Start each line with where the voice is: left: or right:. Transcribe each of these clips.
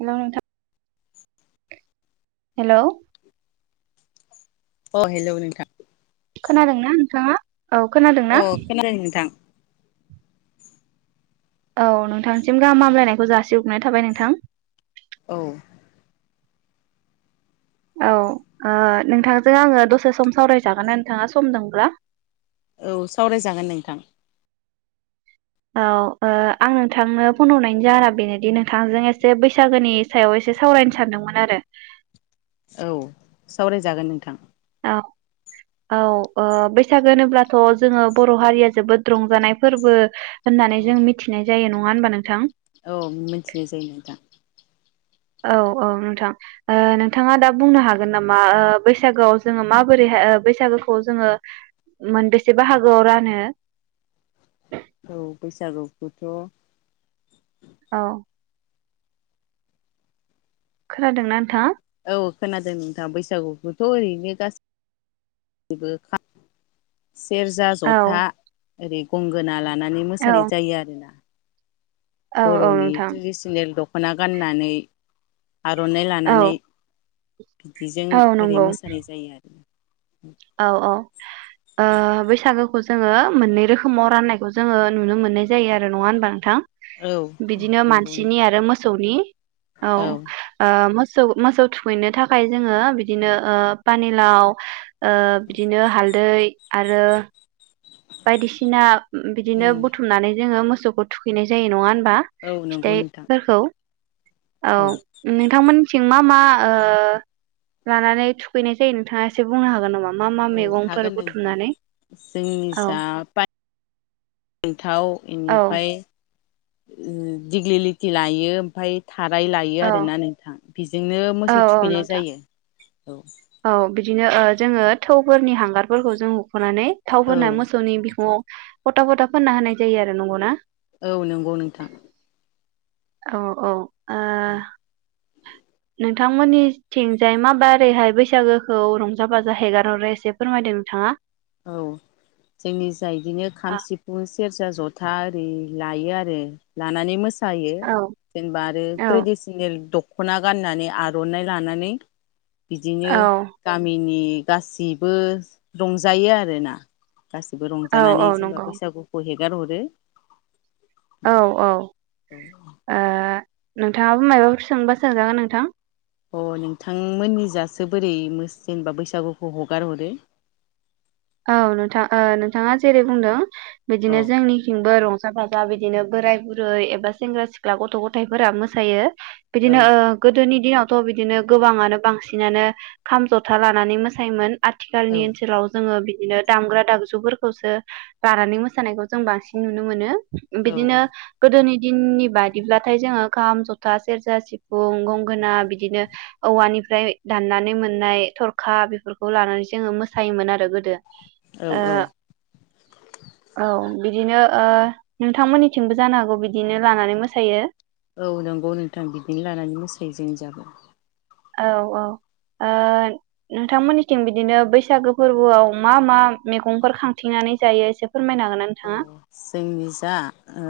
right: Hello नोंथां। Hello.
left: अ hello नोंथां।
right: खोनादोंना नोंथांङा। औ खोनादों
left: अ
right: ना।
left: खोनादों नोंथां
right: औ नोंथांसिम गाहामामलायनायखौ जासि हरग्रोनाय थाबाय नोंथां।
left: औ।
right: औ ओ नोंथांजों आङो दसे सम सावरायजागोन ना नोंथाङा सम दंब्ला।
left: औ सावरायजागोन नोंथां।
right: औ ओ आं नोंथांनो फन हरनायनि जोना बेनोदि नोंथांजों एसे बैसागोनि सायाव एसे सावरायनो सानदोंमोन आरो।
left: औ सावरायजागोन नोंथां।
right: औ औ ओ बैसागो होनोब्लाथ जोङो बर' हारिया जोबोद रंजानाय फोरबो होननानै
left: औ
right: जों मिथिनाय जायो नङा। नङा होनबा नोंथां?
left: औ मिथिनाय जायो नोंथां।
right: औ औ नोंथां ओ नोंथाङा दा बुंनो हागोन नामा ओ बैसागोआव जोङो माबोरै बैसागोखौ जोङो मोनबेसे बाहागोआव रानो?
left: औ बैसागुखौथ'
right: औ। खोनादोंना नोंथाङा?
left: औ खोनादों नोंथां बैसागुखौथ' ओरैनो गासैबो। सेरजा,
right: औ
left: ज'था। ओरै गंगोना ला लानानै मोसानाय
right: औ
left: जायो आरोना?
right: औ औ
left: बर'नि
right: नोंथां
left: ट्रेडिसनेल द ख'ना गाननानै आर'नाइ
right: औ
left: लानानै बिदिजों
right: औ
left: ओरै
right: नंगौ
left: मोसानाय जायो आरो।
right: औ औ ओ बैसागो खौ जोङो मोननै रोखोमाव राननायखौ जोङो नुनो मोननाय जायो आरो नङा होनबा नोंथां?
left: औ
right: बिदिनो
left: नंगौ
right: मानसिनि
left: नोंथां
right: आरो मोसौनि औ ओ मो मोसौ मोसौ थुखैनो थाखाय जोङो बिदिनो ओ पानिलाव ओ बिदिनो हालदै आरो। बायदिसिना बिदिनो
left: उम
right: बुथुमनानै जोङो मो सौखौ थुखैनाय जायो नङा होन बा
left: औ नंगौ नोंथां
right: फिथाइफोरखौ औ नोंथांमोननिथिं मा मा? ओ लानानै थुखैनाय जायो नोंथाङा एसे बुंनो हागोन नामा? मा मा
left: औ
right: मैगंफोर बुथुमनानै औ
left: निजा फान्थाव
right: औ
left: बेनिफ्राय दिग्लि लिथि लायो ओमफ्राय थाराय लायो
right: औ
left: आरोना नोंथां बि बिजोंनो
right: औ
left: मोसौ
right: औ
left: थुखैनाय
right: नोंथां
left: जायो। औ
right: औ बिदिनो ओ जोङो थौफोरनि हांगारफोरखौ जों फुनानै
left: औ
right: थावफुननानै मोसौनि बिखुङाव फथा फथा फोनना होनाय जायो आरो नंगौना
left: औ नंगौ नोंथां
right: औ औ ओह नोंथांमोननि थिंजाय माबारैहाय बैसागोखौ रंजा बाजा हेगारहरो एसे फोरमायदो नोंथाङा
left: औ जोंनि जाय बिदिनो खाम सिफुं सेर जथा ओरि लायो आरो लानानै मोसा सायो
right: औ
left: जेनेबा आरो ट्रेडिसनेल दख दख'ना गाननानै आर'नाइ लानानै बिदिनो
right: औ
left: गामिनि गासिबो रंजा जायो आरोना गासिबो
right: औ
left: रंजानानै
right: औ
left: जेनेबा
right: नंगौ
left: बैसागुखौ हेग हेगारहरो
right: औ औ
left: औ
right: नोंथाङाबो मायबाफोर सोंबा सोजागोन नोंथां
left: अ नोंथांमोननि जासो बोरै जेनेबा बैसागुखौ हगार हरो
right: औ नोंथां ओ नोंथाङा जेरै बुंदों बिदिनो जोंनिथिंबो रंजा रंजा बाजा बिदिनो बोराय बुरै एबा सेंग्रा सिख्ला गथ' गथाइफोराबो मोसायो
left: अ औ
right: बिदिनो ओ गोदोनि दिनावथ' बिदिनो गोबाङानो बांसिनानो खाम, जथा लानानै मोसायोमोन।
left: औ
right: आथिखालनि ओनसोलाव जोङो बि दिनो दामग्रा दाबजुफोरखौसो बानानै मोसानायखौ जों बांसिन नुनो मोनो।
left: औ
right: बिदिनो गोदोनि दिननि बादिब्लाथाय जोङो खाम, जथा, सेरजा, सिफुं, गंगोना बिदिनो औवानिफ्राय दाननानै मोननाय थरखा बेफोरखौ लानानै जोङो मोसायोमोन आरो गोदो।
left: औ
right: ओ
left: औ
right: औ बिदिनो ओ नोंथांमोननिथिंबो जानो हागौ बिदिनो लानानै मोसायो।
left: औ नंगौ नोंथां बिदिनो लानानै मोसायो जोंनि जाबो।
right: औ औ ओ नोंथांमोननिथिं बिदिनो बैसागो फोरबोआव मा मा मैगंफोर खांथिंनानै जायो एसे फोरमायनो हागोन ना नोंथाङा?
left: जोंनि जा ओ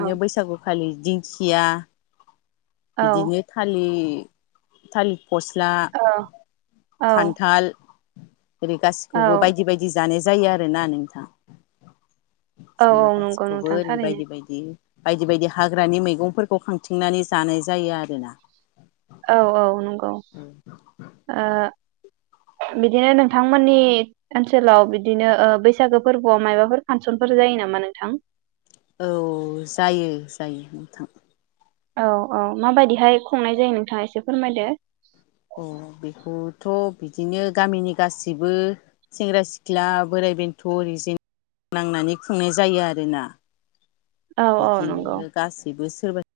right: औ
left: बैसागुखालि दिंखिया
right: औ
left: बिदिनो थालिर थालि फस्ला,
right: औ औ
left: खानथाल जेरै
right: औ
left: गासिखौबो बायदि बायदि जानाय जायो आरोना नोंथां
right: औ
left: जेनेबा
right: नंगौ
left: गासिखौबो
right: नोंथां
left: ओरै
right: थारैनो
left: बायदि बायदि बायदि बायदि हाग्रानि मैगंफोरखौ खांथिंनानै जानाय जायो आरोना
right: औ औ नंगौ ओ बिदिनो नोंथांमोननि ओनसोलाव बिदिनो ओ बैसागो फोरबोआव मायबाफोर फांसनफोर जायो नामा नोंथां।
left: औ जायो जायो नोंथां
right: औ औ माबायदिहाय खुंनाय जायो नोंथाङा एसे फोरमायदो।
left: अ बेखौथ' बिदिनो गामिनि गासैबो सेंग्रा-सिख्ला बोराइ-बेन्थ' ओरिजें नांनानै खुंनाय जायो आरोना
right: औ औ नंगौ
left: बिदिनो गासैबो सोरबा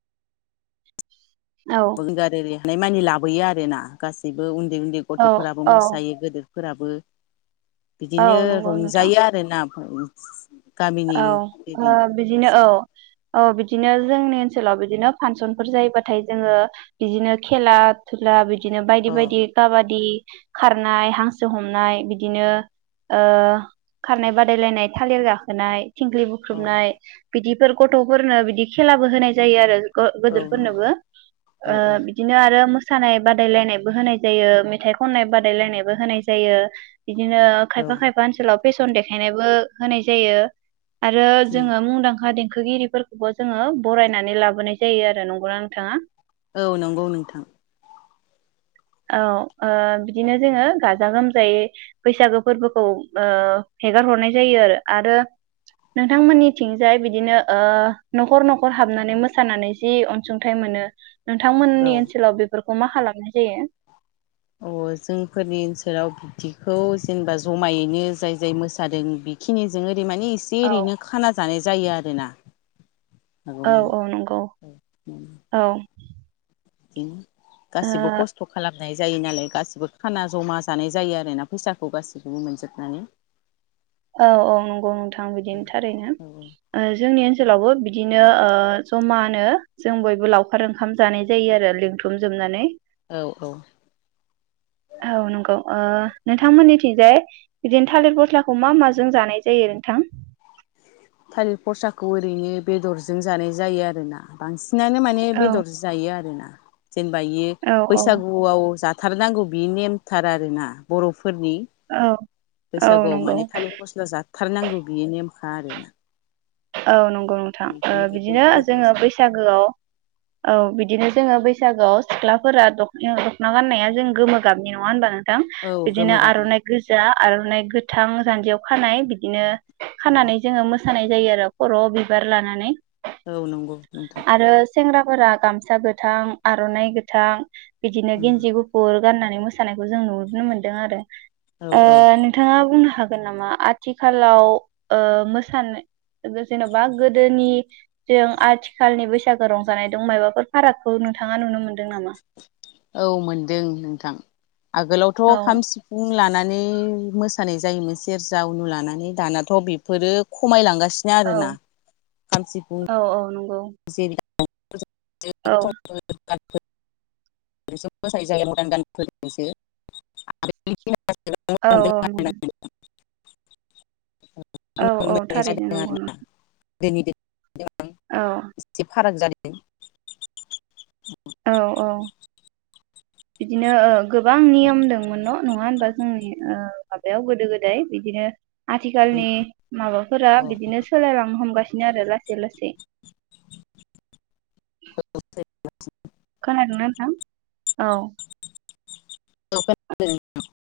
right: औ
left: बल गार एरिया नायमानि लाबोयो आरो ना गासिबो उन उनदै उनदै
right: औ
left: गथ'फोराबो
right: औ
left: मोसायो गोदो फोराबो
right: औ
left: बिदिनो
right: नंगौ नोंथां
left: रंजायो आरोना [inaudible]
right: औ ओ
left: ओरैनो
right: बिदिनो औ
left: गासैबो
right: औ बिदिनो जोंनि ओनसोलाव बिदिनो फांसनफोर जायोबाथाय जोङो बिदिनो खेला धुला बि दिनो बायदि
left: अ
right: बायदि काबादि खारनाय, हांसो हमनाय बिदिनो ओ खारनाय बादायलायनाय थालिर गाखो नाय थिंख्लि
left: औ
right: बुख्रुबनाय बिदि गथ'फोरनो बिदि खेलाबो होनाय जायो आरो
left: औ नंगौ
right: गोदोरफोरनोबो
left: औ
right: ओ
left: औ
right: बिदिनो आरो मो मोसानाय बादायलायनायबो होनाय जायो मेथाइ खननाय बादायलायनायबो होनाय जायो बिदिनो खायफा खायफा ओनसोलाव फेसन देखायनायबो होनाय जायो आरो जोङो मुंदांखा दें देंखोगिरिफोरखौबो जोङो बरायनानै लाबोनाय जायो आरो नंगौना नोंथाङा
left: औ नंगौ नोंथां
right: औ ओ बिदिनो जोङो गाजा गोमजायै बैसागो फोरबोखौ ओ हेगार हरनाय जायो आरो आरो नोंथांमोननिथिंजाय बिदिनो ओ न'खर न'खर हाबनानै मोसानानै जि अनसुंथाइ मोनो नोंथांमोननि
left: औ
right: ओनसोलाव बेफोर अमा खालामनाय जायो
left: अह जोंफोरनि ओनसोलाव बिब्दिखौ जेनेबा जमायैनो जाय जाय मोसादों बेखिनिजोंनो दैमानि इसे
right: औ
left: ओरैनो खाना जानाय जायो आरोना
right: औ
left: हागौमानि
right: औ नंगौ औ
left: बिदिनो
right: ओ
left: गासिबो खस्थ' खालाम नाय जायो नालाय गासिबो खाना जमा जानाय जायो आरोना फैसाखौ गाससिखौबो मोनजोबनानै
right: औ औ नंगौ नोंथां बिदिनि थारैनो ओ जोंनि ओनसोल सोलावबो बिदिनो
left: औ औ
right: औ नंगौ ओ नोंथांमोननिथिंजाय बिदिनो थालिर गस्ला खौ मा माजों जानाय जायो नोंथां?
left: ओ फसाखौ ओरैनो बेदरजों जानाय जायो आरोना बांसिन नानो माने
right: औ
left: बेदर जायो आरोना जेनेबा इयो
right: औ औ
left: बैसागुआव जा थारनांगौ बियो नेमथार आरोना बर'फो फोरनि
right: औ औ
left: बैसागुआव
right: नंगौ
left: माने थालिर फस्ला जाथारनांगौ बेयो नेम खा आरोना
right: औ नंगौ नोंथां ओ
left: बेनिखायनो बेखौ
right: बिदिनो
left: बर'फोरा
right: जोङो बैसागोआव औ बिदिनो जोङो बैस सागोआव सिख्लाफोरा दख'ना दख'ना गाननाया जों गोमो गाबनि नङा होमबा थां
left: औ गोमो
right: बिदिनो
left: गाबनि
right: आर'नाइ गोजा आर'नाइ गोथां जान्जियाव खानाय बिदिनो।
left: औ
right: खानानै जोङो मोस सानाय जायो आरो। खर'आव बिबार लानानै।
left: औ नंगौ नोंथां।
right: आरो सेंग्राफोरा गामसा गोथां आर'नाइ गोथां। बिदिनो गेन्जि गुफुर गाननानै मोसानायखौ जों नुनो मोन्दों आरो।
left: औ औ
right: ओ नोंथाङा बुंनो हागोन। गोन नामा आथिखालाव ओ मोसानो। जेन'बा गोदोनि जों आथिखालनि बैसागो रंजानाय दं माइबाफोर फारागखौ नोंथाङा नुनो मोनदों नामा?
left: औ मोनदों नोंथां। आगोलावथ'
right: औ
left: खाम सिफुं लानानै मोसानाय जायोमोन सेरजा उनु लानानै दानाथ' बेफोरो खमायलांगासिनो। बिनो
right: औ
left: आरो ना। औ।
right: औ। औ।
left: औ।
right: औ
left: खमैबो। फसाय [unintelligible] जायो म्हनमा [unintelligible] गान्धिसो आरो
right: औ नंगौ
left: [unintelligible] [unintelligible]
right: औ औ थारैनो नंगौ नंगौ।
left: दानि दे [inaudible]
right: औ।
left: इसे फाराग जादों। द [inaudible]
right: औ औ। बिदिनो ओं। गोबां नियम दंमोन न'? नंङा होनबा जोंनि माबायाव गोदो गोदाय बिदिनो। आथिखालनि माबाफोरा बिदिनो सोलायलांनो हमगासिनो आरो लासै लासै।
left: औ [unintelligible]
right: खोनादोना नोंथां? औ
left: औ खोनादों नोंथां।